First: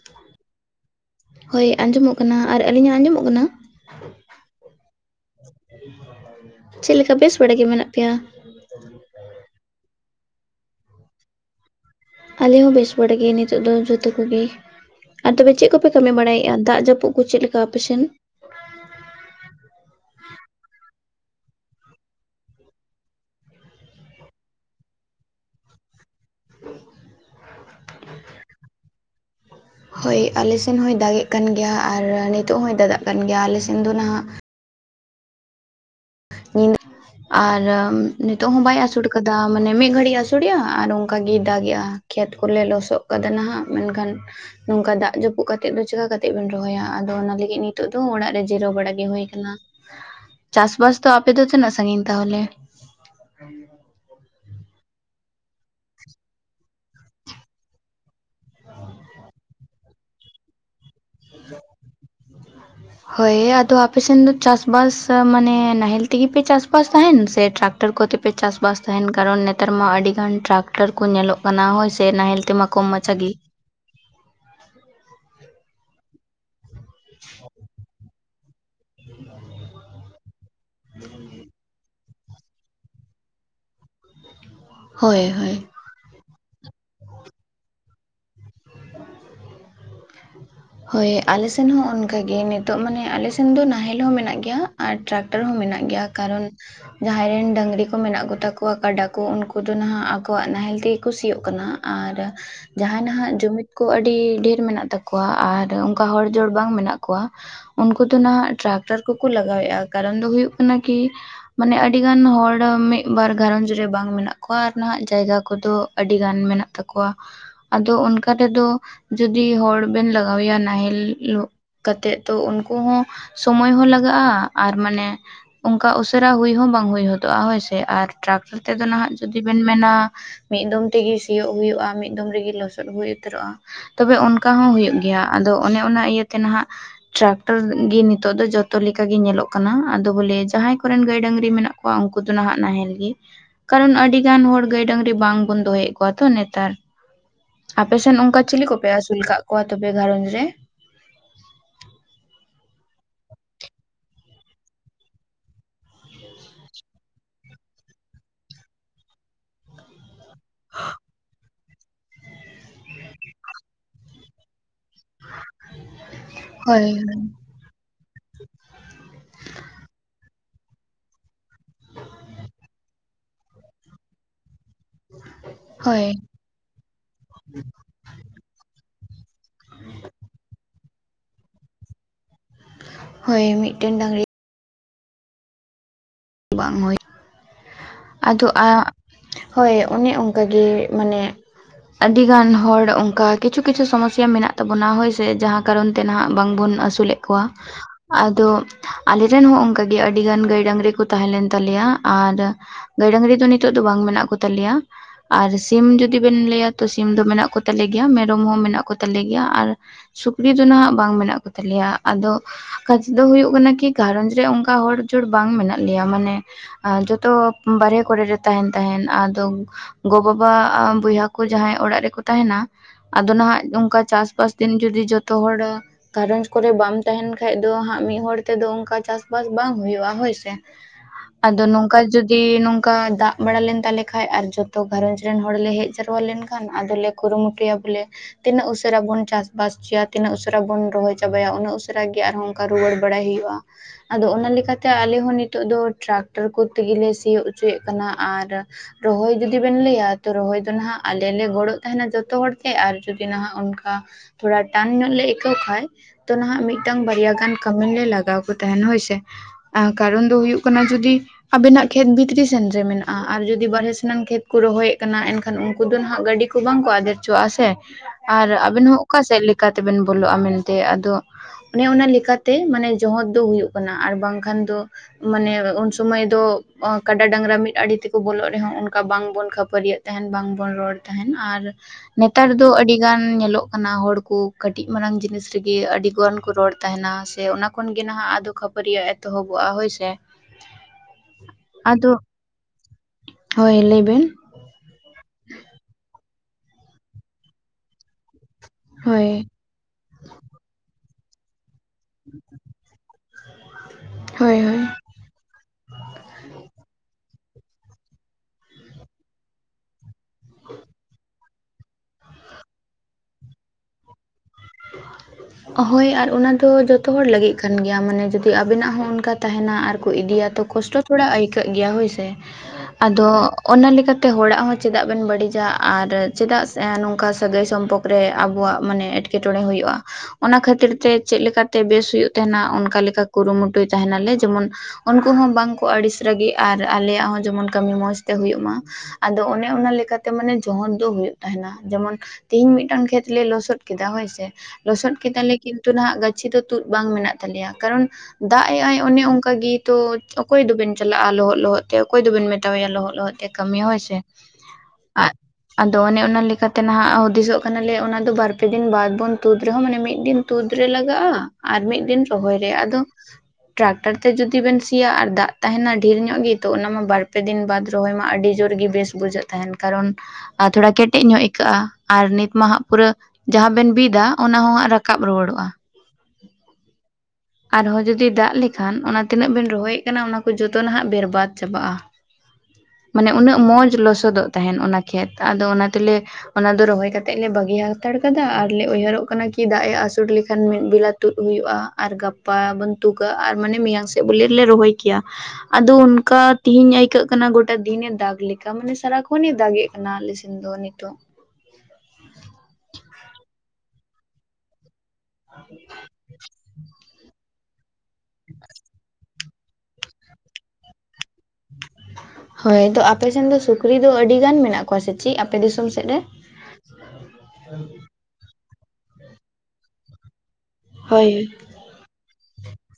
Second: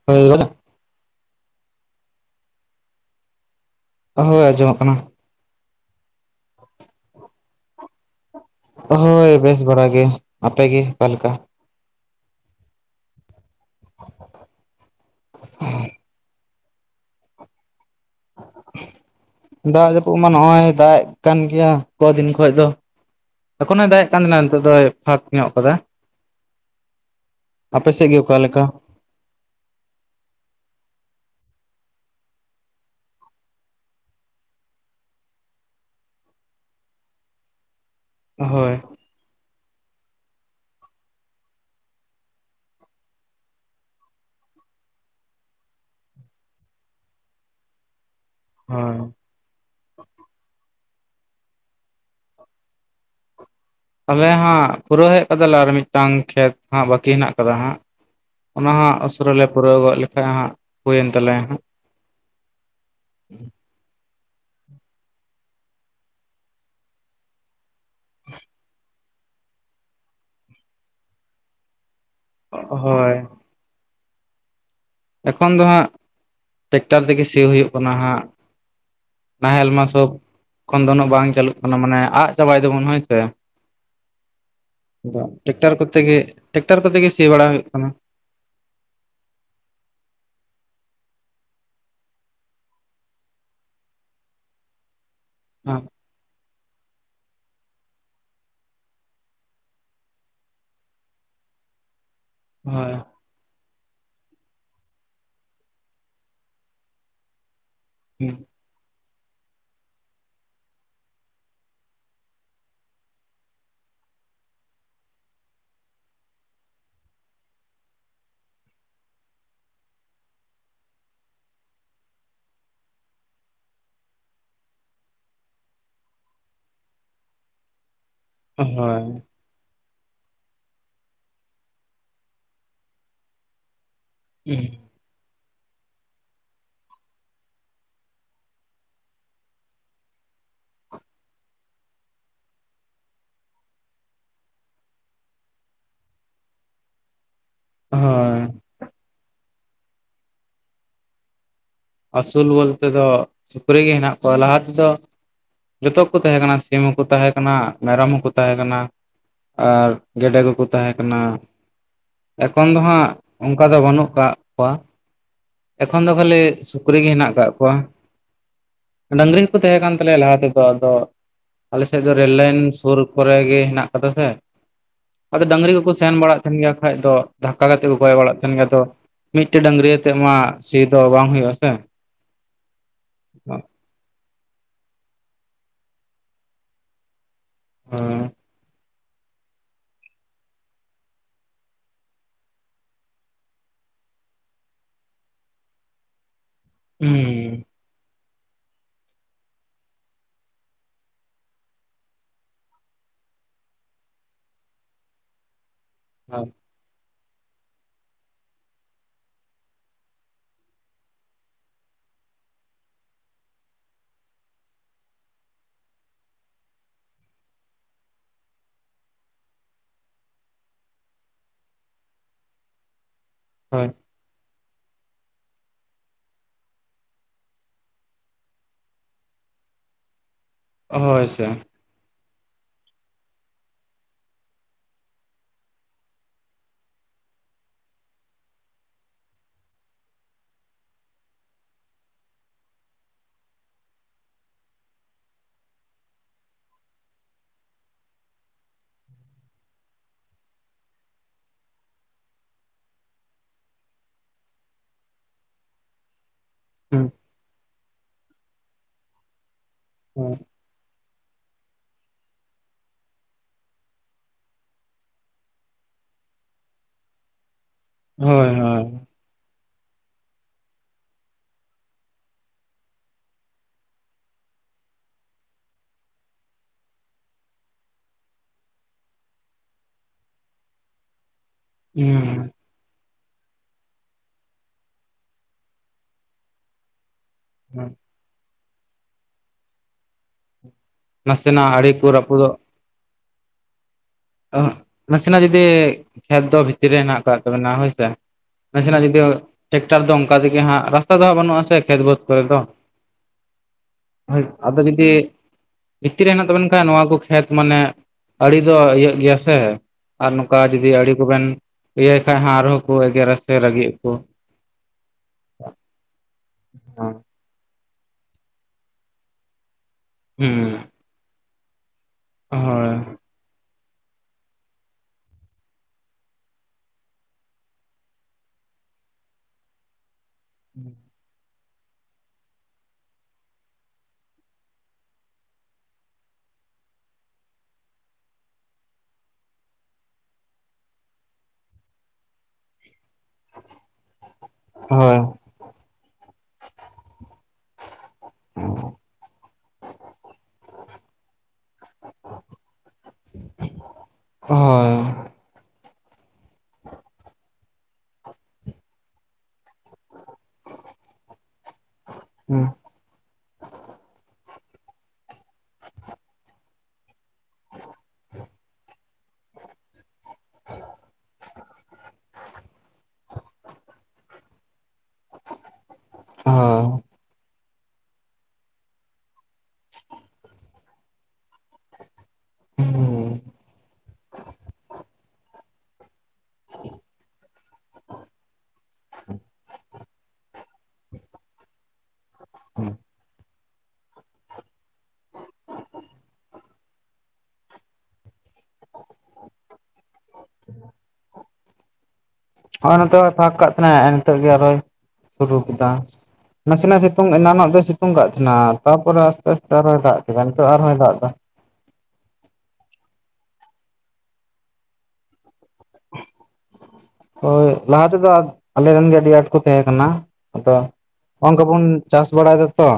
[unintelligible] ᱦᱳᱭ ᱟᱸᱡᱚᱢᱚᱜ ᱠᱟᱱᱟ ᱟᱨ ᱟᱹᱞᱤᱧᱟᱜ ᱟᱸᱡᱚᱢᱚᱜ ᱠᱟᱱᱟ? ᱦᱳᱭ ᱟᱸᱡᱚᱢᱚᱜ ᱠᱟᱱᱟ᱾ ᱪᱮᱫ ᱞᱮᱠᱟ ᱵᱮᱥ ᱵᱟᱲᱟ ᱜᱮ ᱢᱮᱱᱟᱜ ᱯᱮᱭᱟ? ᱦᱚᱭ ᱵᱮᱥ ᱵᱟᱲᱟ ᱜᱮ, ᱟᱯᱮ ᱜᱮ ᱚᱠᱟ ᱞᱮᱠᱟ? ᱟᱞᱮ ᱦᱚᱸ ᱵᱮᱥ ᱦᱚᱲ ᱜᱮ ᱱᱤᱛᱚᱜ ᱫᱚ ᱡᱚᱛᱚ ᱠᱚᱜᱮ, ᱟᱨ ᱛᱚᱵᱮ ᱪᱮᱫ ᱠᱚᱯᱮ ᱠᱟᱹᱢᱤ ᱵᱟᱲᱟᱭᱮᱫᱼᱟ ᱫᱟᱜ ᱡᱟᱹᱯᱩᱫ ᱠᱚ ᱪᱮᱫ ᱫᱚ ᱟᱯᱮ ᱥᱮᱱ? ᱫᱟᱜ ᱡᱟᱹᱯᱩᱫ ᱢᱟ ᱱᱚᱜᱼᱚᱭ ᱫᱟᱜ ᱮ ᱠᱟᱱ ᱜᱮᱭᱟ ᱠᱚᱫᱤᱱ ᱠᱷᱚᱡ ᱫᱚ ᱾ ᱮᱠᱷᱚᱱᱭ ᱫᱟᱜᱮᱜ ᱠᱟᱱ ᱛᱟᱦᱮᱱᱟ ᱱᱤᱛᱚᱜ ᱫᱚ ᱯᱷᱟᱸᱠ ᱧᱚᱜ ᱠᱟᱫᱟ ᱾ ᱟᱯᱮ ᱥᱮᱫ ᱜᱮ ᱚᱠᱟ ᱞᱮᱠᱟ? ᱦᱳᱭ ᱟᱞᱮ ᱥᱮᱱ ᱦᱚᱸᱭ ᱫᱟᱜ ᱮᱜ ᱠᱟᱱ ᱜᱮᱭᱟ ᱟᱨ ᱱᱤᱛᱚᱜ ᱦᱚᱸᱭ ᱫᱟᱫᱟᱜ ᱠᱟᱱ ᱜᱮᱭᱟ ᱟᱞᱮ ᱥᱮᱱ ᱫᱚ ᱱᱟᱦᱟᱜ᱾ ᱧᱤᱫᱟᱹ ᱟᱨ ᱱᱤᱛᱚᱜ ᱦᱚᱸ ᱦᱳᱭ ᱵᱟᱭ ᱟᱹᱥᱩᱲ ᱠᱟᱫᱟ ᱢᱟᱱᱮ ᱢᱤᱫ ᱜᱷᱟᱹᱲᱤᱡ ᱟᱹᱥᱩᱲᱮᱜᱼᱟ ᱟᱨ ᱚᱱᱝᱠᱟ ᱜᱮᱭ ᱫᱟᱜᱮᱜᱼᱟ ᱠᱷᱮᱛ ᱠᱚᱞᱮ ᱞᱚᱥᱚᱜ ᱠᱟᱫᱟ ᱱᱟᱦᱟᱜ, ᱢᱮᱱᱠᱷᱟᱱ ᱱᱚᱝᱠᱟ ᱫᱟᱜ ᱡᱟᱹᱯᱩᱫ ᱠᱟᱛᱮᱜ ᱫᱚ ᱪᱤᱠᱟ ᱠᱟᱛᱮᱜ ᱵᱮᱱ ᱨᱚᱦᱚᱭᱟ ᱟᱫᱚ ᱚᱱᱟ ᱞᱟᱹᱜᱤᱫ ᱱᱤᱛᱚᱜ ᱫᱚ ᱚᱲᱟᱜ ᱨᱮ ᱡᱤᱨᱟᱹᱣ ᱵᱟᱲᱟ ᱦᱳᱭ ᱜᱮ ᱦᱩᱭᱩ ᱟᱠᱟᱱᱟ, ᱪᱟᱥᱵᱟᱥ ᱫᱚ ᱟᱯᱮ ᱫᱚ ᱛᱤᱱᱟᱹᱜ ᱥᱟᱹᱜᱤᱧ ᱛᱟᱦᱚᱞᱮ? [unintelligible] ᱟᱞᱮ ᱦᱟᱸᱜ ᱯᱩᱨᱟᱹ ᱦᱮᱡ ᱠᱟᱫᱟᱞᱮ ᱟᱨ ᱢᱤᱫᱴᱟᱝ ᱠᱷᱮᱛ ᱦᱟᱸᱜ ᱵᱟᱹᱠᱤ ᱦᱮᱱᱟᱜ ᱟᱠᱟᱫᱟ ᱦᱟᱸᱜ ᱾ ᱚᱱᱟ ᱦᱟᱸᱜ ᱩᱥᱟᱹᱨᱟᱞᱮ ᱯᱩᱨᱟᱹᱣ ᱜᱚᱜᱫ ᱞᱮᱠᱷᱟᱡ ᱦᱟᱸᱜ ᱦᱩᱭᱮᱱ ᱛᱟᱞᱮᱭᱟ ᱦᱟᱸᱜ᱾ ᱦᱳᱭ ᱟᱫᱚ ᱟᱯᱮ ᱥᱮᱱ ᱫᱚ ᱪᱟᱥᱵᱟᱥ ᱢᱟᱱᱮ ᱱᱟᱦᱮᱞ ᱛᱮᱜᱮ ᱯᱮ ᱪᱟᱥ ᱵᱟᱥ ᱛᱟᱦᱮᱱ ᱥᱮ ᱴᱟᱠᱴᱟᱨ ᱴᱟᱠᱴᱟᱨ ᱠᱚᱛᱮ ᱯᱮ ᱪᱟᱥ ᱵᱟᱥ ᱛᱟᱦᱮᱱ ᱠᱟᱨᱚᱱ ᱱᱮᱛᱟᱨ ᱢᱟ ᱟᱹᱰᱤ ᱜᱟᱱ ᱴᱟᱠᱴᱚᱨ ᱠᱚ ᱧᱮᱞᱚᱜ ᱠᱟᱱᱟ ᱦᱚᱳᱭ ᱥᱮ ᱱᱟᱦᱮᱞ ᱛᱮᱢᱟ ᱠᱚᱢ ᱦᱳᱭ ᱢᱪᱷᱟ ᱜᱮ ᱾ ᱮᱠᱷᱚᱱ ᱫᱚ ᱦᱟᱸᱜ ᱴᱮᱠᱴᱟᱨ ᱛᱮᱜᱮ ᱥᱤ ᱦᱩᱭᱩᱜ ᱠᱟᱱᱟ ᱦᱟᱸᱜ ᱾ ᱱᱟᱦᱮᱞ ᱢᱟ ᱥᱚᱵ ᱠᱷᱚᱱ ᱫᱚ ᱱᱟᱹᱜ ᱵᱟᱝ ᱪᱟᱹᱞᱩᱜ ᱠᱟᱱᱟ ᱢᱟᱱᱮ ᱟᱜ ᱪᱟᱵᱟᱭ ᱫᱟᱵᱚᱱ ᱦᱳᱭᱥᱮ ᱾ ᱟᱫᱚ ᱦᱳᱭ ᱦᱳᱭ ᱴᱮᱠᱴᱟᱨ ᱠᱚᱛᱮ ᱜᱮ ᱴᱮᱠᱴᱟᱨ ᱠᱚᱛᱮ ᱜᱮ ᱥᱤ ᱵᱟᱲᱟ ᱦᱩᱭᱩᱜ ᱠᱟᱱᱟ᱾ ᱦᱳᱭ ᱟᱞᱮ ᱥᱮᱱ ᱦᱚᱸ ᱚᱱᱠᱟ ᱜᱮ ᱱᱤᱛᱚᱜ ᱢᱟᱱᱮ ᱟᱞᱮ ᱥᱮᱱ ᱫᱚ ᱱᱟᱦᱮᱞ ᱦᱚᱸ ᱢᱮᱱᱟᱜ ᱜᱮᱭᱟ ᱾ ᱟᱨ ᱴᱟᱠᱴᱚᱨ ᱦᱚᱸ ᱢᱮᱱᱟᱜ ᱜᱮᱭᱟ, ᱠᱟᱨᱚᱱ ᱡᱟᱦᱟᱸᱭ ᱨᱮᱱ ᱰᱟᱹᱝᱨᱤ ᱠᱚ ᱢᱮᱱᱟᱜ ᱠᱚᱛᱟ ᱠᱚᱣᱟ ᱠᱟᱰᱟ ᱠᱚ ᱩᱱᱠᱩ ᱫᱚ ᱱᱟᱦᱟᱜ ᱟᱠᱚᱣᱟᱜ ᱱᱟᱦᱮᱞ ᱛᱮᱜᱮ ᱠᱩ ᱥᱤᱭᱜ ᱠᱟᱱᱟ᱾ ᱟᱨ ᱦᱳᱭ ᱡᱟᱦᱟᱸᱭ ᱱᱟᱦᱟᱜ ᱡᱩᱢᱤᱫ ᱠᱚ ᱟᱹᱰᱤ ᱰᱷᱮᱨ ᱢᱮᱱᱟᱜ ᱛᱟᱠᱚᱣᱟ ᱟᱨ ᱚᱱᱠᱟ ᱦᱚᱲ ᱡᱚᱲ ᱵᱟᱝ ᱢᱮᱱᱟᱜ ᱠᱚᱣᱟ ᱩᱱᱠᱩ ᱫᱚ ᱱᱟᱜ ᱴᱟᱠ ᱴᱟᱠᱴᱟᱨ ᱠᱚᱠᱚ ᱞᱟᱜᱟᱣᱮᱟ ᱠᱟᱨᱚᱱ ᱫᱚ ᱦᱩᱭᱩᱜ ᱠᱟᱱᱟ ᱠᱤ ᱢᱟᱱᱮ ᱟᱹᱰᱤᱜᱟᱱ ᱦᱚᱲ ᱢᱤᱫᱵᱟᱨ ᱜᱷᱟᱨᱚᱸᱡᱽ ᱨᱮ ᱵᱟᱝ ᱢᱮᱱᱟᱜ ᱠᱚᱣᱟ, ᱟᱨ ᱱᱟᱦᱟᱜ ᱡᱟᱭᱜᱟ ᱠᱚᱫᱚ ᱟᱹᱰᱤ ᱜᱟᱱ ᱢᱮᱱᱟᱜ ᱛᱟᱠᱚᱣᱟ ᱟᱫᱚ ᱚᱱᱠᱟ ᱛᱮᱫᱚ ᱡᱩᱫᱤ ᱦᱚᱲ ᱵᱮᱱ ᱞᱟᱜ ᱞᱟᱜᱟᱣ ᱮᱭᱟ ᱱᱟᱦᱮᱞ ᱠᱟᱛᱮᱫ ᱛᱚ ᱩᱱᱠᱩ ᱦᱚᱸ ᱥᱚᱢᱚᱭ ᱦᱚᱸ ᱞᱟᱜᱟᱜᱼᱟ, ᱟᱨ ᱢᱟᱱᱮ ᱚᱱᱠᱟ ᱩᱥᱟᱹᱨᱟ ᱦᱩᱭ ᱦᱚᱸ ᱵᱟᱝ ᱦᱩᱭ ᱦᱚᱫᱚᱜᱼᱟ ᱦᱳᱭᱥ ᱟᱨ ᱴᱟᱠᱴᱟᱨ ᱛᱮᱫᱚ ᱦᱳᱭ ᱱᱟᱦᱟᱜ ᱡᱤ ᱡᱩᱫᱤ ᱵᱮᱱ ᱢᱮᱱᱟ ᱢᱤᱫ ᱫᱚᱢ ᱛᱮᱜᱮ ᱥᱤᱭᱳᱜ ᱦᱩᱭᱩᱜᱼᱟ ᱢᱤᱫ ᱫᱚᱢ ᱨᱮᱜᱮ ᱞᱚᱥᱚᱫ ᱦᱩᱭ ᱩᱛᱟᱹᱨᱚᱜᱼᱟ ᱾ ᱛᱚᱵᱮ ᱚᱱᱠᱟ ᱦᱚᱸ ᱦᱩᱭᱩᱜ ᱜᱮᱭᱟ ᱟᱫᱚ ᱚᱱᱮ ᱚᱱᱟ ᱤᱭᱟᱹᱛᱮ ᱱᱟᱦᱟᱜ ᱴᱟᱠᱴᱟᱨ ᱜᱮ ᱱᱤᱛᱚᱜ ᱫᱚ ᱡᱚᱛᱚ ᱞᱮᱠᱟ ᱜᱮ ᱧᱮᱞᱚᱜ ᱠᱟᱱᱟ ᱟᱫᱚ ᱵᱚᱞᱮ ᱡᱟᱦᱟᱸᱭ ᱠᱚᱨᱮᱱ ᱜᱟᱹᱭ ᱰᱟᱝᱨᱤ ᱢᱮᱱᱟᱜ ᱠᱚᱣᱟ ᱩᱱᱠᱩ ᱫᱚ ᱱᱟᱦᱟᱜ ᱱᱟᱦᱮᱞ ᱜᱮ᱾ ᱠᱟᱨᱚᱱ ᱟᱹᱰᱤ ᱜᱟᱱ ᱦᱚᱲ ᱜᱟᱹᱭ ᱰᱟᱹᱝᱨᱤ ᱵᱟᱝ ᱵᱚᱱ ᱫᱚᱦᱚᱭᱮᱫ ᱠᱚᱣᱟ ᱛᱚ ᱱᱮᱛᱟᱨ᱾ ᱟᱯᱮ ᱥᱮᱱ ᱚᱱᱠᱟ ᱦᱳᱭ ᱪᱤᱞᱤ ᱠᱚᱯᱮ ᱟᱹᱥᱩᱞ ᱟᱠᱟᱫ ᱠᱚᱣᱟ ᱛᱚᱵᱮ ᱜᱷᱟᱨᱚᱡᱽ ᱨᱮ? ᱟᱹᱥᱩᱞ ᱵᱚᱞᱛᱮ ᱫᱚ ᱥᱩᱠᱨᱤ ᱜᱮ ᱦᱮᱱᱟᱜ ᱠᱚᱣᱟ ᱞᱟᱦᱟ ᱛᱮᱫᱚ ᱡᱚᱛᱚ ᱜᱮᱠᱚ ᱛᱟᱦᱮᱸ ᱠᱟᱱᱟ ᱥᱤᱢ ᱦᱚᱸᱠᱚ ᱛᱟᱦᱮᱸ ᱠᱟᱱᱟ ᱢᱮᱨᱚᱢ ᱦᱚᱸᱠᱚ ᱛᱟᱦᱮᱸ ᱠᱟᱱᱟ, ᱟᱨ ᱜᱮᱰᱮ ᱠᱚᱠᱚ ᱛᱟᱦᱮᱸ ᱠᱟᱱᱟ ᱮᱠᱷᱚᱱ ᱫᱚ ᱦᱟᱸᱜ ᱚᱱᱠᱟ ᱫᱚ ᱵᱟᱹᱱᱩᱜ ᱠᱟᱜ ᱠᱚᱣᱟ᱾ ᱮᱠᱷᱚᱱ ᱫᱚ ᱠᱷᱟᱹᱞᱤ ᱦᱳᱭ [unintelligible] ᱠᱚᱣᱟ ᱰᱟᱹᱟᱝᱨᱤ ᱦᱚᱸᱠᱚ ᱛᱟᱦᱮᱸ ᱠᱟᱱ ᱛᱟᱞᱮᱭᱟ ᱞᱟᱦᱟ ᱛᱮᱫᱚ, ᱟᱫᱚ ᱟᱞᱮ ᱥᱮᱫ ᱫᱚ ᱨᱮᱞ ᱞᱟᱭᱤᱱ ᱥᱩᱨ ᱠᱚᱨᱮ ᱜᱮ ᱦᱮᱱᱟᱜ ᱟᱠᱟᱫᱟ ᱥᱮ- ᱟᱫᱚ ᱰᱟᱹᱝᱨᱤ ᱠᱚᱠᱚ ᱦᱳᱭ ᱥᱮᱱ ᱵᱟᱲᱟᱜ ᱛᱟᱦᱮᱱ ᱜᱮᱭᱟ ᱠᱷᱟ ᱫᱚ ᱫᱷᱟᱠᱟ ᱠᱟᱛᱮ ᱠᱚᱭ ᱵᱟᱲᱟᱜ ᱛᱟᱦᱮᱱ ᱜᱮᱭᱟ ᱟᱫᱚ- ᱢᱤᱫᱴᱮᱡ ᱰᱟᱝᱨᱤ ᱟᱛᱮᱫ ᱢᱟ ᱥᱤ ᱫᱚ ᱵᱟᱝ ᱦᱳᱭᱳ ᱟᱥᱮ- ᱦᱳᱭ ᱢᱤᱫᱴᱮᱱ ᱰᱟᱝᱨᱤ ᱵᱟᱝ ᱦᱩᱭ ᱟᱫᱚᱼᱟ ᱦᱳᱭ ᱚᱱᱮ ᱚᱱᱠᱟᱜᱮ ᱢᱟᱱᱮ- ᱟᱹᱰᱤ ᱜᱟᱱ ᱦᱚᱲ ᱚᱱᱠᱟ ᱠᱤᱪᱷᱩ ᱠᱤᱪᱷᱩ ᱥᱚᱢᱚᱥᱥᱟ ᱢᱮᱱᱟᱜ ᱛᱟᱵᱚᱱᱟ ᱦᱳᱭ ᱥᱮ ᱡᱟᱦᱟᱸ ᱠᱟᱨᱚᱱ ᱱᱟᱦᱟᱜ ᱵᱟᱝ ᱟᱥᱩᱞ ᱮᱫ ᱠᱚᱣᱟ ᱦᱩᱸ ᱟᱫᱚ ᱦᱚᱸ ᱚᱱᱠᱟ ᱜᱮ ᱟᱹᱰᱤ ᱜᱟᱱ ᱜᱟᱹᱭ ᱰᱟᱝᱨᱤ ᱛᱟᱦᱮᱸ ᱞᱮᱱ ᱛᱟᱞᱮᱭᱟ ᱟᱨ ᱜᱟᱹᱭ ᱰᱟᱝᱝᱨᱤ ᱫᱚ ᱱᱤᱛᱚᱜ ᱫᱚ ᱵᱟᱝ ᱢᱮᱱᱟᱜ ᱠᱚᱛᱟᱞᱮᱭᱟ ᱟᱨ ᱥᱤᱢ ᱡᱩᱫᱤ ᱡᱩᱫᱤ ᱵᱮᱱ ᱞᱟᱹᱭᱟ ᱛᱚ ᱥᱤᱢ ᱫᱚ ᱢᱮᱱᱟᱜ ᱠᱚᱛᱟᱞᱮ ᱜᱮᱭᱟ ᱢᱮᱨᱚᱢ ᱦᱚᱸ ᱢᱮᱱᱟᱜ ᱠᱚᱛᱟᱞᱮ ᱜᱮᱭᱟ ᱟᱨ ᱥᱩᱠᱨᱤ ᱫᱚ ᱦᱟᱜ ᱵᱟᱝ ᱢᱮᱱᱟᱜ ᱠᱚᱛᱟᱞᱮᱭᱟ ᱟᱫᱚ- ᱠᱟᱛᱷᱟ ᱫᱚ ᱦᱩᱭᱩᱜ ᱠᱤ ᱜᱷᱟᱷᱟᱨᱚᱸᱧᱡᱽ ᱨᱮ ᱦᱚᱲ ᱡᱳᱲ ᱵᱟᱝ ᱢᱮᱱᱟᱜ ᱞᱮᱭᱟ ᱢᱟᱱᱮ- ᱡᱚᱛᱚ ᱵᱟᱦᱨᱮ ᱠᱚᱨᱮᱨᱮ ᱛᱟᱦᱮᱱ ᱛᱟᱦᱮ ᱟᱫᱚ- ᱜᱚ ᱵᱟᱵᱟ ᱵᱚᱭᱦᱟᱠᱩ ᱡᱟᱦᱟᱸᱭ ᱚᱲᱟᱜ ᱨᱮᱠᱚ ᱛᱟᱦᱮᱱᱟ ᱟᱫᱚ ᱱᱟᱦᱟᱜ ᱦᱳᱭ ᱚᱱᱠᱟ ᱪᱟᱹᱥᱵᱟᱥ ᱫᱤᱱ ᱡᱩᱫᱤ ᱡᱚᱛᱚ ᱦᱚᱲᱟᱜ- ᱜᱷᱟᱨᱚᱸᱡᱽ ᱠᱚᱨᱮ ᱵᱟᱢ ᱛᱟᱦᱮᱱ ᱠᱷᱟᱡ ᱫᱚ ᱦᱟᱸᱜ ᱢᱤᱫ ᱦᱚᱲ ᱛᱮᱫᱚ ᱚᱱᱠᱟ ᱪᱟᱥᱵᱟᱥ ᱵᱟᱝ ᱦᱩᱭᱩᱜᱼᱟ ᱦᱳᱭᱥᱮ- ᱦᱳᱭ ᱥᱮ ᱟᱫᱚ ᱱᱚᱝᱠᱟ ᱡᱩᱫᱤ ᱡᱫᱤ ᱱᱚᱝᱠᱟ ᱫᱟᱜ ᱵᱟᱲᱟ ᱞᱮᱱ ᱛᱟᱞᱮ ᱠᱷᱟᱱ ᱟᱨ ᱡᱚᱛᱚ ᱜᱷᱟᱨᱚᱸᱧᱡᱽ ᱨᱮᱱ ᱦᱚᱲ ᱞᱮ ᱦᱮᱡ ᱡᱟᱨᱣᱟ ᱞᱮᱱᱠᱷᱟᱱ ᱟᱫᱚᱞᱮ- ᱜᱩᱨᱩ ᱢᱩᱴᱭᱟ ᱵᱚᱞᱮ- ᱛᱤᱱᱟᱹᱜ ᱩᱥᱟᱹᱨᱟ ᱵᱚᱱ ᱪᱟᱥᱵᱟᱥᱪᱚᱭᱟ ᱛᱤᱱᱟᱹᱜ ᱩᱥᱟᱹᱨᱟ ᱵᱚᱱ ᱨᱚᱦᱚᱭ ᱪᱟᱵᱟᱭᱟ ᱩᱱᱟᱹ ᱩᱥᱟᱹᱨᱟ ᱜᱮ ᱟᱨᱦᱚᱸ- ᱚᱱᱠᱟ ᱨᱩᱣᱟᱹᱲ ᱵᱟᱲᱟᱭ ᱦᱩᱭᱩᱜᱼᱟ ᱟᱫᱚ ᱚᱱᱟ ᱞᱮᱠᱟᱛᱮ ᱟᱞᱮ ᱦᱚᱸ ᱱᱤᱛᱚᱜ ᱫᱚ ᱴᱨᱟᱠᱴᱟᱨ ᱠᱚᱛᱮ ᱜᱮᱞᱮ ᱥᱤᱭᱳᱜ ᱚᱪᱚᱭᱮᱫ ᱠᱟᱱᱟ ᱟᱨ ᱨᱚᱦᱚᱭ ᱡᱩᱫᱤ ᱵᱮᱱ ᱞᱟᱹᱭᱟ ᱛᱚ ᱨᱚᱦᱚᱭ ᱫᱚ ᱱᱟᱦᱟᱜ ᱟᱞᱮ ᱞᱮ ᱜᱚᱲᱚᱜ ᱛᱟᱦᱮᱱᱟ ᱡᱚᱛᱚ ᱦᱚᱲᱛᱮ ᱟᱨ ᱡᱩᱫᱤ ᱱᱟᱦᱟᱜ ᱚᱱᱠᱟ᱾ ᱛᱷᱚᱲᱟ ᱴᱟᱱ ᱧᱚᱜ ᱞᱮ ᱮᱠᱟᱹᱣ ᱠᱷᱟᱭ- ᱛᱚ ᱱᱟᱦᱟᱜ ᱢᱤᱫᱴᱟᱝ ᱵᱟᱨᱭᱟ ᱜᱟᱱ ᱠᱟᱹᱢᱤᱱ ᱞᱮ ᱞᱟᱜᱟᱣ ᱠᱚ ᱛᱟᱦᱮᱱᱟ ᱦᱳᱭᱥᱮ ᱛᱳ ᱦᱩᱭᱩᱜ ᱠᱟᱱᱟ ᱡᱩᱫᱤ ᱟᱵᱮᱱᱟᱜ ᱠᱷᱮᱛ ᱵᱷᱤᱛᱨᱤ ᱥᱮᱱ ᱨᱮ ᱢᱮᱱᱟᱜᱼᱟ ᱟᱨ ᱡᱩᱫᱤ ᱵᱟᱨᱦᱨᱮ ᱥᱮᱱᱟᱜ ᱠᱷᱮᱛ ᱠᱚ ᱨᱚᱦᱚᱭᱮᱫ ᱠᱟᱱᱟ ᱮᱱᱠᱷᱟᱱ ᱩᱱᱠᱩ ᱫᱚ ᱱᱟᱦᱟᱜ ᱜᱟᱹᱰᱤ ᱵᱟᱝ ᱠᱚ ᱟᱫᱮᱨ ᱦᱚᱪᱚᱣᱟᱜᱼᱟ ᱥᱮ ᱟᱨ ᱦᱳᱭ ᱦᱳᱭ ᱟᱵᱮᱱ ᱦᱚᱸ ᱚᱠᱟ ᱥᱮᱫ ᱛᱮᱵᱮᱱ ᱵᱚᱞᱚᱜᱼᱟ ᱢᱮᱱᱛᱮ ᱟᱫᱚ ᱚᱱᱮ ᱚᱱᱟ ᱞᱮᱠᱟᱛᱮ ᱢᱟᱱᱮ ᱡᱚᱦᱚᱫ ᱫᱚ ᱦᱩᱭᱩᱜ ᱠᱟᱱᱟ ᱟᱨ ᱵᱟᱝᱠᱷᱟᱱ ᱫᱚ ᱢᱟᱱᱮ ᱩᱱᱥᱩᱚᱢᱟᱹᱭ ᱫᱚ ᱠᱟᱰᱟ ᱢᱤᱫ ᱟᱲᱮ ᱛᱮᱠᱚ ᱵᱚᱞᱚᱜ ᱨᱮᱦᱚᱸ ᱚᱱᱠᱟ ᱠᱷᱟᱹᱯᱟᱹᱨᱤᱭᱮᱫ- ᱛᱟᱸᱦᱮᱱ ᱵᱟᱝᱵᱚᱱ ᱨᱚᱲ ᱛᱟᱸᱦᱮᱱ ᱟᱨ ᱦᱩᱸ ᱱᱮᱛᱟᱨ ᱫᱚ ᱟᱹᱰᱤ- ᱟᱹᱰᱤ ᱜᱟᱱ ᱧᱮᱞᱚᱜ ᱠᱟᱱᱟ ᱦᱚᱲ ᱠᱚ ᱠᱟᱹᱴᱤᱡ ᱢᱟᱨᱟᱝ ᱡᱤᱱᱤᱥ ᱨᱮᱜᱮ ᱟᱹᱰᱤᱜᱟᱱ ᱠᱚ ᱨᱚᱲ [unintelligible] ᱛᱟᱸᱦᱮᱱᱟ ᱥᱮ ᱚᱱᱟ ᱠᱷᱚᱱ ᱜᱮ ᱱᱟᱦᱟᱜ ᱟᱫᱚ ᱠᱷᱟᱹᱯᱟᱹᱨᱤᱭᱟᱜ ᱮᱛᱚᱦᱚᱵᱚᱜᱼᱟ ᱦᱳᱭᱥᱮ ᱾ ᱱᱟᱥᱮᱱᱟᱜ ᱟᱹᱲᱮ ᱠᱚ ᱨᱟᱹᱯᱩᱫᱚᱜ ᱦᱳᱭ ᱞᱟᱹᱭ ᱵᱮᱱ ᱱᱟᱥᱮᱱᱟᱜ ᱡᱩᱫᱤ ᱠᱷᱮᱛ ᱫᱚ ᱵᱷᱤᱛᱤᱨ ᱨᱮ ᱦᱮᱱᱟᱜ ᱠᱟᱜ ᱛᱟᱵᱤᱱᱟ ᱦᱳᱭᱥᱮ- ᱱᱟᱥᱮᱱᱟᱜ ᱡᱩᱫᱤ ᱦᱳᱭ ᱴᱮᱠᱴᱟᱨ ᱫᱚ ᱚᱱᱠᱟ ᱛᱮᱜᱮ ᱦᱟᱸᱜ ᱨᱟᱥᱛᱟ ᱫᱚ ᱦᱟᱸᱜ ᱵᱟᱹᱱᱩᱜ ᱟᱥᱮ ᱾ ᱠᱷᱮᱛ ᱵᱟᱹᱛ ᱠᱚᱨᱮ ᱫᱚ ᱦᱳᱭ ᱦᱳᱭ ᱟᱫᱚ ᱡᱩᱫᱤ- ᱵᱷᱤᱛᱤᱨ ᱨᱮ ᱦᱮᱱᱟᱜ ᱛᱟᱹᱵᱮᱱ ᱠᱷᱟᱡ ᱱᱚᱣᱟ ᱠᱚ ᱠᱷᱮᱛ ᱢᱟᱱᱮ ᱟᱹᱲᱤ ᱫᱚ ᱤᱭᱟᱹᱜ ᱜᱮᱭᱟ ᱥᱮ - ᱟᱨ ᱱᱚᱝᱠᱟ ᱡᱩᱫᱤ ᱟᱹᱲᱤ ᱠᱚᱵᱮᱱ ᱤᱭᱟᱹᱭ ᱠᱷᱟᱜ ᱟᱨᱦᱚᱸ ᱠᱚ ᱮᱜᱮᱨᱟ ᱥᱮ ᱨᱟᱹᱜᱤᱜ ᱟᱠᱚ ᱾ ᱦᱳᱭ ᱟᱨ ᱚᱱᱟ ᱫᱚ ᱡᱚᱛᱚ ᱦᱮᱸ ᱦᱚᱲ ᱞᱟᱹᱜᱤᱫ ᱠᱟᱱ ᱜᱮᱭᱟ ᱢᱟᱱᱮ ᱡᱩᱫᱤ ᱟᱵᱤᱱᱟᱜ ᱦᱚᱸ ᱚᱱᱠᱟ ᱛᱟᱸᱦᱮᱱᱟ ᱟᱨ ᱠᱚ ᱤᱫᱤᱭᱟ ᱦᱩᱸ ᱛᱚ ᱠᱚᱥᱴᱚ ᱛᱷᱚᱲᱟ ᱟᱹᱭᱠᱟᱹᱜ ᱜᱮᱭᱟ ᱦᱳᱭᱥᱮ ᱦᱳᱭ ᱟᱫᱚ ᱚᱱᱟ ᱞᱮᱠᱟᱛᱮ ᱦᱚᱲᱟᱜ ᱦᱚᱸ ᱪᱮᱫᱟᱜ ᱵᱮᱱ ᱵᱟᱹᱲᱤᱡᱟ ᱟᱨ ᱪᱮᱫᱟᱜ ᱥᱮ ᱱᱚᱝᱠᱟ ᱥᱟᱹᱜᱟᱹᱭ ᱥᱚᱢᱯᱚᱨᱠ- ᱨᱮ ᱟᱵᱚᱣᱟᱜ ᱢᱟᱱᱮ ᱮᱸᱴᱠᱮᱴᱚᱬᱮ ᱦᱩᱭᱩᱜᱼᱟ ᱚᱱᱟ ᱠᱷᱟᱹᱛᱤᱨ ᱛᱮ- ᱪᱮᱫ ᱞᱮᱠᱟᱛᱮ ᱵᱮᱥ ᱦᱩᱭᱩᱜ ᱛᱟᱸᱦᱮᱱᱟ ᱚᱱᱠᱟ ᱞᱮᱠᱟ ᱠᱩᱨᱩᱢᱩᱴᱩᱭ ᱛᱟᱸᱦᱮᱱᱟᱞᱮ ᱡᱮᱢᱚᱱ- ᱩᱱᱠᱩ ᱦᱚᱸ ᱵᱟᱝᱠᱚ ᱟᱹᱲᱤᱥ ᱨᱟᱹᱜᱤᱜ ᱟᱨ ᱟᱞᱮᱭᱟᱜ ᱦᱚᱸ ᱡᱮᱢᱚᱱ ᱠᱟᱹᱢᱤ ᱢᱚᱸᱡᱽ ᱛᱮ ᱦᱩᱭᱩᱜ ᱢᱟ ᱾ ᱟᱫᱚ ᱚᱱᱮ ᱚᱱᱟ ᱞᱮᱠᱟᱛᱮ ᱢᱟᱱᱮ ᱡᱚᱦᱚᱨ ᱫᱚ ᱦᱩᱭᱩᱜ ᱛᱟᱸᱦᱮᱱᱟ ᱡᱮᱢᱚᱱ ᱛᱮᱦᱤᱧ ᱢᱤᱫᱴᱟᱝ ᱠᱷᱮᱛ ᱞᱮ ᱞᱚᱥᱚᱫ ᱠᱮᱫᱟ ᱦᱳᱭ ᱥᱮ ᱞᱚᱥᱚᱫ ᱦᱳᱭ ᱠᱮᱫᱟᱞᱮ ᱠᱤᱱᱛᱩ ᱱᱟᱦᱟᱜ ᱜᱟᱹᱪᱷᱤ ᱫᱚ ᱛᱩᱫ ᱵᱟᱝ ᱢᱮᱱᱟᱜ ᱛᱟᱞᱮᱭᱟ ᱠᱟᱨᱚᱱ ᱫᱟᱜ ᱮᱜᱼᱟᱭ ᱚᱱᱮ ᱚᱱᱠᱟᱜᱮ ᱛᱚ ᱚᱠᱚᱭ ᱫᱚᱵᱮᱱ ᱪᱟᱞᱟᱜᱼᱟ ᱞᱚᱦᱚᱫ ᱞᱚᱦᱚᱫ ᱛᱮ ᱚᱠᱚᱭ ᱫᱚᱵᱮᱱ ᱢᱮᱛᱟᱣ ᱟᱭᱟ ᱞᱚᱦᱚᱫ ᱞᱚᱦᱚᱫ ᱛᱮ ᱾ ᱠᱟᱹᱢᱤ ᱦᱳᱭ ᱥᱮ ᱾ ᱦᱳᱭ᱾ ᱟᱜ ᱟᱫᱚ ᱚᱱᱮ ᱚᱱᱟ ᱞᱮᱠᱟᱛᱮ ᱱᱟᱦᱟᱜ ᱦᱩᱫᱤᱥᱚᱜ ᱠᱟᱱᱟᱞᱮ ᱚᱱᱟ ᱫᱚ ᱵᱟᱨ ᱡᱮᱫᱤᱱ ᱵᱟᱨ ᱵᱚᱱ ᱛᱩᱫ ᱨᱮᱦᱚᱸ ᱢᱟᱱᱮ ᱢᱤᱫ ᱫᱤᱱ ᱛᱩᱫ ᱨᱮ ᱞᱟᱜᱟᱜᱼᱟ ᱟᱨ ᱢᱤᱫ ᱫᱤᱱ ᱨᱚᱦᱚᱭ ᱦᱩᱸ ᱨᱮ ᱟᱫᱚ ᱴᱨᱟᱠᱴᱟᱨ ᱛᱮ ᱡᱩᱫᱤ ᱵᱮᱱ ᱥᱤᱭᱟ ᱟᱨ ᱫᱟᱜ ᱛᱟᱦᱮᱱᱟ ᱰᱷᱮᱨ ᱧᱚᱜ ᱜᱮ ᱛᱚ ᱚᱱᱟᱢᱟ ᱵᱟᱨ ᱯᱮ ᱫᱤᱱ ᱵᱟᱫ ᱨᱚᱦᱚᱭ ᱢᱟ ᱟᱹᱰᱤ ᱡᱳᱨᱜᱮ ᱵᱮᱥ ᱵᱩᱡᱷᱟᱹᱜ ᱛᱟᱦᱮᱱ ᱠᱟᱨᱚᱱ ᱟᱨ ᱛᱷᱚᱲᱟ ᱠᱮᱴᱮᱡ ᱧᱚᱜ ᱟᱹᱭᱠᱟᱹᱜᱼᱟ ᱟᱨ ᱱᱤᱛᱢᱟ ᱦᱟᱸᱜ ᱯᱩᱨᱟᱹ ᱡᱟᱦᱟᱸ ᱵᱮᱱ ᱵᱤᱫᱟ ᱚᱱᱟ ᱦᱚᱸ ᱦᱟᱸᱜ ᱨᱟᱠᱟᱵ ᱨᱩᱣᱟᱹᱲᱚᱜᱼᱟ ᱾ ᱚ ᱟᱨᱦᱚᱸ ᱡᱩᱫᱤ ᱫᱟᱜ ᱞᱮᱠᱷᱟᱱ ᱚᱱᱟ ᱛᱤᱱᱟᱹᱜ ᱵᱮᱱ ᱨᱚᱦᱚᱭᱮᱫ ᱠᱟᱱᱟ ᱚᱱᱟ ᱠᱚ ᱡᱚᱛᱚ ᱱᱟᱦᱟᱜ ᱵᱮᱨᱵᱟᱫᱽ ᱪᱟᱵᱟᱜᱼᱟ ᱾ ᱢᱟᱱᱮ ᱩᱱᱟᱹᱜ ᱢᱚᱡᱽ ᱞᱚᱥᱚᱫᱚᱜ ᱛᱟᱸᱦᱮᱱ ᱚᱱᱟ ᱠᱷᱮᱛ ᱟᱫᱚ ᱚᱱᱟ ᱛᱮᱞᱮ ᱚᱱᱟ ᱫᱚ ᱨᱚᱦᱚᱭ ᱠᱟᱛᱮᱫ ᱞᱮ ᱵᱟᱹᱜᱤ ᱦᱟᱛᱟᱲ ᱠᱟᱫᱟ ᱟᱨ ᱞᱮ ᱩᱭᱦᱟᱹᱨᱚᱜ ᱠᱟᱱᱟ ᱠᱤ ᱫᱟᱜ ᱮ ᱟᱹᱥᱩᱲ ᱞᱮᱠᱷᱟᱱ ᱢᱤᱫ ᱵᱮᱞᱟ᱾ ᱛᱩᱫ ᱦᱩᱭᱩᱜ-ᱟ ᱟᱨ ᱜᱟᱯᱟ ᱵᱚᱱ ᱛᱩᱫᱟ ᱢᱟᱱᱮ ᱢᱮᱭᱟᱝ ᱥᱮᱫ ᱵᱚᱞᱮ ᱞᱮ ᱨᱚᱦᱚᱭ ᱠᱮᱭᱟ ᱾ ᱟᱫᱚ ᱚᱱᱠᱟ ᱛᱮᱦᱤᱧ ᱟᱹᱭᱠᱟᱹᱜ ᱠᱟᱱᱟ ᱜᱚᱴᱟ ᱫᱤᱱᱮ ᱫᱟᱜᱽ ᱞᱮᱠᱟ ᱢᱟᱱᱮ ᱥᱟᱨᱟᱠᱷᱚᱱᱮ ᱫᱟᱜ ᱮᱫ ᱠᱟᱱᱟ ᱟᱞᱮᱥᱮᱫ ᱾ ᱟᱫᱚ ᱱᱤᱛᱟᱹᱜ ᱦᱸᱚᱜᱼᱚᱭ ᱱᱚᱛᱮ ᱦᱚᱸ ᱯᱷᱟᱸᱠ ᱠᱟᱜ ᱛᱟᱦᱮᱸᱱᱟ ᱱᱤᱛᱟᱹᱜ ᱜᱮ ᱟᱨᱚᱭ ᱥᱩᱨᱩ ᱠᱮᱫᱟ ᱱᱟᱥᱮ ᱱᱟᱥᱮ ᱥᱤᱛᱩᱝ ᱮᱱᱟᱱᱚᱜ ᱫᱚᱭ ᱥᱤᱛᱩᱝ ᱠᱟᱜ ᱛᱟᱸᱦᱮᱱᱟ ᱛᱟᱯᱚᱨᱮ ᱟᱥᱛᱮ ᱟᱥᱛᱮ ᱟᱨᱦᱚᱸᱭ ᱫᱟᱜ ᱠᱮᱫᱟ ᱱᱤᱛᱟᱹᱜ ᱟᱨᱦᱚᱸᱭ ᱫᱟᱜ ᱫᱟ ᱾ ᱦᱳᱭ ᱫᱚ ᱟᱯᱮᱥᱮᱱ ᱫᱚ ᱥᱩᱠᱨᱤ ᱫᱚ ᱟᱹᱰᱤ ᱜᱟᱱ ᱢᱮᱱᱟᱜ ᱠᱚᱣᱟ ᱥᱮ ᱪᱮᱫ ᱟᱯᱮ ᱫᱤᱥᱟᱹᱢ ᱥᱮᱫ ᱨᱮ? ᱦᱳᱭ ᱞᱟᱦᱟ ᱛᱮᱫᱚ ᱟᱞᱮᱨᱮᱱ ᱜᱮ ᱟᱹᱰᱤ ᱟᱸᱴ ᱠᱚ ᱛᱟᱦᱮᱸ ᱠᱟᱱᱟ ᱟᱫᱚ ᱦᱳᱭ ᱱᱚᱜᱠᱟᱵᱚᱱ ᱪᱟᱥ ᱵᱟᱲᱟᱭ ᱫᱟᱛᱚ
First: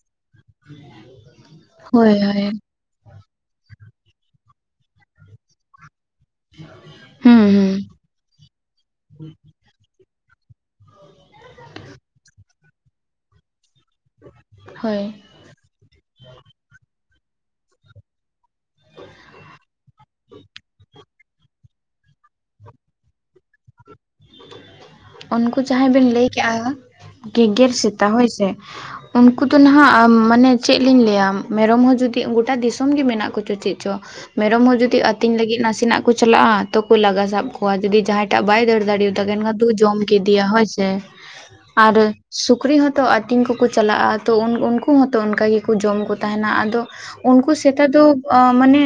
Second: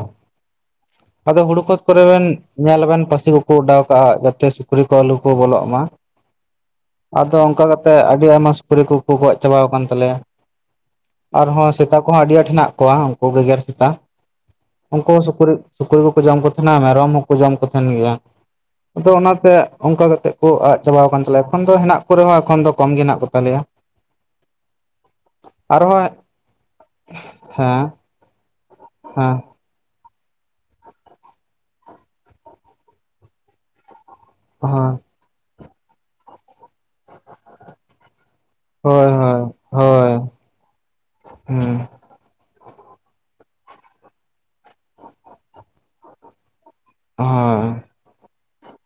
ᱟᱫᱚ ᱦᱩᱲᱩ ᱠᱷᱚᱛ ᱠᱚᱨᱮ ᱦᱳᱭ ᱵᱮᱱ ᱦᱳᱭ᱾ ᱧᱮᱞᱵᱮᱱ ᱯᱟᱹᱥᱤ ᱠᱚ ᱠᱚ ᱚᱰᱟᱣ ᱠᱟᱜᱼᱟ ᱡᱟᱛᱮ ᱥᱩᱠᱨᱤ ᱠᱚ ᱟᱞᱚ ᱠᱚ ᱵᱚᱞᱚᱜ ᱢᱟ ᱾ ᱟᱫᱚ ᱦᱩᱸ ᱚᱱᱠᱟ ᱦᱩᱸ᱾ ᱠᱟᱛᱮᱜ ᱟᱹᱰᱤ ᱟᱭᱢᱟ ᱥᱩᱠᱨᱤ ᱠᱚᱠᱚ ᱜᱚᱡ ᱪᱟᱵᱟᱣᱟ ᱠᱟᱱ ᱛᱟᱞᱮᱭᱟ ᱟᱨᱦᱚᱸ ᱥᱮᱛᱟ ᱠᱚᱦᱚᱸ ᱟᱹᱰᱤ ᱟᱸᱴ ᱦᱮᱱᱟᱜ ᱠᱚᱣᱟ ᱩᱱᱠᱩ ᱜᱮᱜᱮᱨ ᱥᱮᱛᱟ ᱾ ᱩᱱᱠᱩ ᱦᱳᱭ ᱦᱚᱸ ᱥᱩᱠᱨᱤ ᱥᱩᱠᱨᱤ ᱠᱚᱠᱚ ᱡᱚᱢ ᱠᱚ ᱛᱟᱸᱦᱮᱱᱟ ᱢᱮᱨᱚᱢ ᱦᱚᱸᱠᱚ ᱡᱚᱢ ᱠᱚ ᱛᱟᱸᱦᱮᱱ ᱜᱮᱭᱟ ᱾ ᱟᱫᱚ ᱚᱱᱟᱛᱮ ᱚᱱᱠᱟ ᱠᱟᱛᱮᱜ ᱠᱚ ᱟᱜ ᱪᱟᱵᱟ ᱠᱟᱱ ᱛᱟᱞᱮᱭᱟ ᱮᱠᱷᱚᱱ ᱫᱚ ᱦᱮᱱᱟᱜ ᱠᱚ ᱨᱮᱦᱚᱸ ᱮᱠᱷᱚᱱ ᱫᱚ ᱠᱚᱢ ᱜᱮ ᱦᱮᱱᱟᱜ ᱠᱚ ᱛᱟᱞᱮᱭᱟ ᱾ ᱩᱱᱠᱩ ᱡᱟᱦᱟᱸᱭ ᱟᱨᱦᱚᱸ ᱵᱤᱱ ᱞᱟᱹᱭ ᱠᱮᱜᱼᱟ ᱜᱮ-ᱜᱮᱨ ᱦᱮᱸ ᱥᱮᱛᱟ ᱦᱳᱭᱥᱮ ᱦᱮᱸ ᱩᱱᱠᱩ ᱛᱳ ᱱᱟᱦᱟᱜ ᱢᱟᱱᱮ ᱪᱮᱫ ᱞᱤᱧ ᱞᱟᱹᱭᱟ ᱢᱮᱨᱚᱢ ᱦᱚᱸ ᱡᱩᱫᱤ ᱜᱳᱴᱟ ᱫᱤᱥᱟᱹᱢ ᱜᱮ ᱢᱮᱱᱟᱜ ᱠᱚᱪᱚ ᱪᱮᱜ ᱪᱚ? ᱢᱮᱨᱚᱢ ᱦᱚᱸ ᱡᱩᱫᱤ ᱟᱹᱛᱤᱧ ᱞᱟᱹᱜᱤᱫ ᱱᱟᱥᱮᱱᱟᱜ ᱠᱚ ᱪᱟᱞᱟᱜᱼᱟ ᱛᱚᱠᱚ ᱞᱟᱜᱟ ᱥᱟᱵ ᱠᱚᱣᱟ ᱡᱩᱫᱤ ᱡᱟᱦᱟᱸᱭ ᱴᱟᱜ ᱵᱟᱭ ᱫᱟᱹᱲ ᱦᱳᱭ ᱫᱟᱲᱮᱭᱟ᱾ ᱦᱳᱭ ᱛᱚᱠᱮᱱᱠᱟ ᱫᱩ ᱡᱚᱢ ᱦᱳᱭ ᱠᱮᱫᱮᱭᱟ ᱦᱳᱭ ᱥᱮ ᱾ ᱦᱩᱸ ᱟᱨ ᱥᱩᱠᱨᱤ ᱦᱚᱸᱛᱚ ᱟᱹᱛᱤᱧ ᱠᱚᱠᱚ ᱪᱟᱞᱟᱜᱼᱟ ᱛᱚ ᱩᱱ ᱩᱱᱠᱩ ᱦᱚᱸᱛᱚ ᱚᱱᱠᱟ ᱜᱮ᱾ ᱠᱚ ᱡᱚᱢ ᱠᱚ ᱛᱟᱦᱮᱱᱟ ᱟᱫᱚ ᱩᱱᱠᱩ ᱦᱳᱭ ᱥᱮᱛᱟ ᱫᱚ ᱚᱸ ᱢᱟᱱᱮ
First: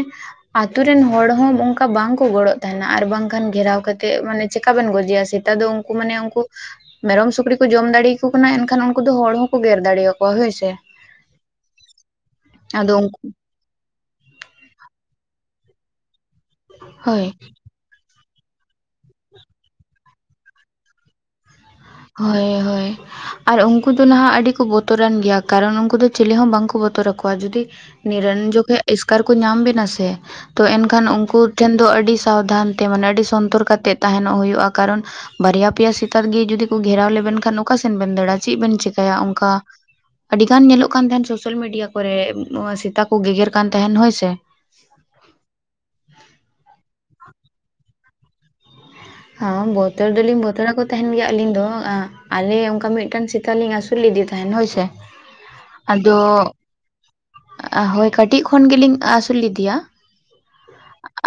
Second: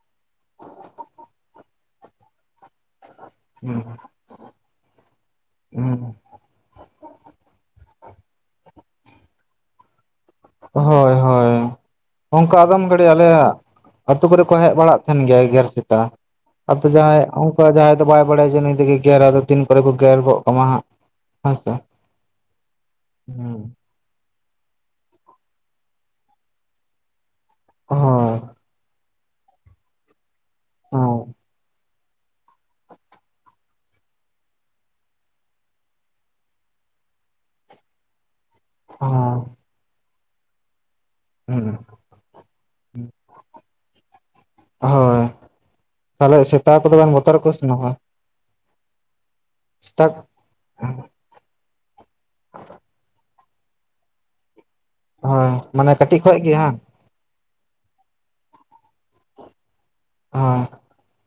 ᱟᱛᱳ ᱨᱮᱱ ᱦᱚᱲ ᱦᱚᱸ ᱚᱱᱠᱟ ᱵᱟᱝᱠᱚ ᱜᱚᱲᱚᱜ ᱛᱟᱦᱮᱱᱟ ᱟᱨ ᱵᱟᱝᱠᱷᱟᱱ ᱜᱷᱮᱨᱟᱣ ᱠᱟᱛᱮ ᱢᱟᱱᱮ ᱪᱮᱠᱟ ᱵᱮᱱ ᱜᱚᱡᱮᱭᱟ ᱥᱮ ᱥᱮᱛᱟ ᱫᱚ ᱩᱱᱠᱩ ᱦᱩᱸ ᱢᱟᱱᱮ ᱩᱱᱠᱩ ᱢᱮᱨᱚᱢ ᱥᱩᱠᱨᱤ ᱠᱚ ᱡᱚᱢ ᱫᱟᱲᱮᱭᱟᱠᱚ ᱠᱟᱱᱟ ᱮᱱᱠᱷᱟᱱ ᱩᱱᱠᱩ ᱫᱚ ᱦᱚᱲ ᱦᱚᱸᱠᱚ ᱜᱮᱨ ᱫᱟᱲᱮᱭᱟᱠᱚ᱾ ᱦᱳᱭ ᱦᱳᱭ ᱚᱱᱠᱟ ᱟᱫᱚᱢ ᱟᱫᱚ ᱜᱷᱟᱹᱲᱤ ᱩᱱᱠᱩ ᱟᱞᱮᱭᱟᱜ ᱟᱹᱛᱩ ᱠᱚᱨᱮ ᱠᱚ ᱦᱮᱡ ᱵᱟᱲᱟᱜ ᱛᱟᱦᱮᱱ ᱜᱮᱭᱟ ᱜᱮᱨ ᱥᱮᱛᱟ ᱟᱫᱚ ᱡᱟᱦᱟᱸᱭ ᱦᱳᱭ ᱚᱱᱠᱟ ᱡᱟᱦᱟᱸᱭ᱾ ᱫᱚ ᱵᱟᱭ ᱵᱟᱲᱟᱭᱟ ᱡᱮ ᱱᱩᱭᱫᱚ ᱜᱮᱜᱮᱨ ᱟᱭ ᱟᱫᱚ ᱛᱤᱱ ᱠᱚᱨᱮ ᱠᱚ ᱜᱮᱨ ᱜᱚᱜ ᱠᱟᱢᱟ ᱦᱟᱸᱜ᱾ ᱦᱳᱭ ᱥᱮ ᱾ ᱦᱳᱭ ᱦᱳᱭ ᱟᱨ ᱩᱱᱠᱩ ᱤᱱᱠᱩ ᱫᱚ ᱱᱟᱦᱟᱜ ᱟᱹᱰᱤ ᱠᱚ ᱵᱚᱛᱚᱨᱟᱱ ᱜᱮᱭᱟ ᱠᱟᱨᱚᱱ ᱩᱱᱠᱩ ᱫᱚ ᱪᱤᱞᱤ ᱦᱚᱸ ᱵᱟᱝᱠᱚ ᱵᱚᱛᱚᱨ ᱟᱠᱚ ᱠᱚᱣᱟ ᱡᱩᱫᱤ ᱦᱳᱭ ᱱᱤᱨᱚᱱ ᱡᱚᱠᱷᱮᱡ ᱮᱥᱠᱟᱨ ᱠᱚ ᱧᱟᱢ ᱵᱮᱱᱟ ᱥᱮ ᱛᱚ ᱮᱱᱠᱷᱟᱱ ᱦᱳᱭ ᱩᱱᱠᱩ ᱴᱷᱮᱱ ᱫᱚ ᱟᱹᱰᱤ ᱥᱟᱵᱫᱷᱟᱱ ᱛᱮ ᱢᱟᱱᱮ ᱟᱹᱰᱤ ᱥᱚᱱᱛᱚᱨ ᱠᱟᱛᱮᱫ ᱛᱟᱦᱮᱱᱚᱜ ᱦᱩᱭᱩᱜᱼᱟ ᱠᱟᱨᱚᱱ ᱵᱟᱨᱭᱟ ᱯᱮᱭᱟ ᱥᱮᱛᱟ ᱜᱤ ᱡᱩᱫᱤ ᱜᱷᱮᱨᱟᱣ ᱞᱮᱵᱮᱱ ᱠᱷᱟᱱ ᱚᱠᱟ ᱥᱮᱱ ᱵᱮᱱ ᱫᱟᱹᱲᱟ ᱪᱮᱫ ᱵᱮᱱ ᱪᱮᱠᱟᱭᱟ ᱦᱳᱭ ᱚᱱᱠᱟ ᱟᱹᱰᱤ ᱜᱟᱱ ᱧᱮᱞᱚᱜ ᱠᱟᱱ ᱛᱟᱦᱮᱱ ᱥᱳᱞ ᱢᱤᱰᱤᱭᱟ ᱠᱚᱨᱮᱜ ᱱᱚᱣᱟ ᱥᱮᱛᱟ ᱠᱚ ᱜᱮᱜᱮᱨ ᱠᱟᱱ ᱛᱟᱦᱮᱱ ᱦᱳᱭ ᱥᱮ ᱦᱚᱭ ᱛᱟᱦᱚᱞᱮ ᱥᱮᱛᱟ ᱠᱚᱫᱚ ᱵᱤᱱ ᱵᱚᱛᱚᱨ ᱟᱠ ᱠᱚ ᱥᱮ [unintelligible] ᱦᱟᱸ ᱥᱮᱛᱟ ᱵᱚᱛᱚᱨ ᱫᱚᱞᱤᱧ ᱵᱚᱛᱨᱟᱠᱚ ᱛᱟᱦᱮᱱ ᱜᱮᱭᱟ᱾ ᱟᱹᱞᱤᱧ ᱫᱚ ᱟᱞᱮ ᱚᱱᱠᱟ ᱢᱤᱫᱴᱟᱝ ᱥᱮᱛᱟ ᱞᱤᱧ ᱟᱹᱥᱩᱞ ᱞᱮᱫᱮ ᱛᱟᱦᱮᱸᱱ ᱦᱳᱭᱥᱮ᱾ ᱦᱚᱸ ᱢᱟᱱᱮ ᱠᱟᱹᱴᱤᱡ ᱠᱷᱚᱡ ᱜᱮ [unintelligible] ᱦᱳᱭ ᱠᱟᱹᱴᱤᱡ ᱠᱷᱚᱱ ᱜᱮᱞᱤᱧ ᱟᱹᱥᱩᱞ ᱞᱮᱫᱮᱭᱟ ᱦᱟᱸ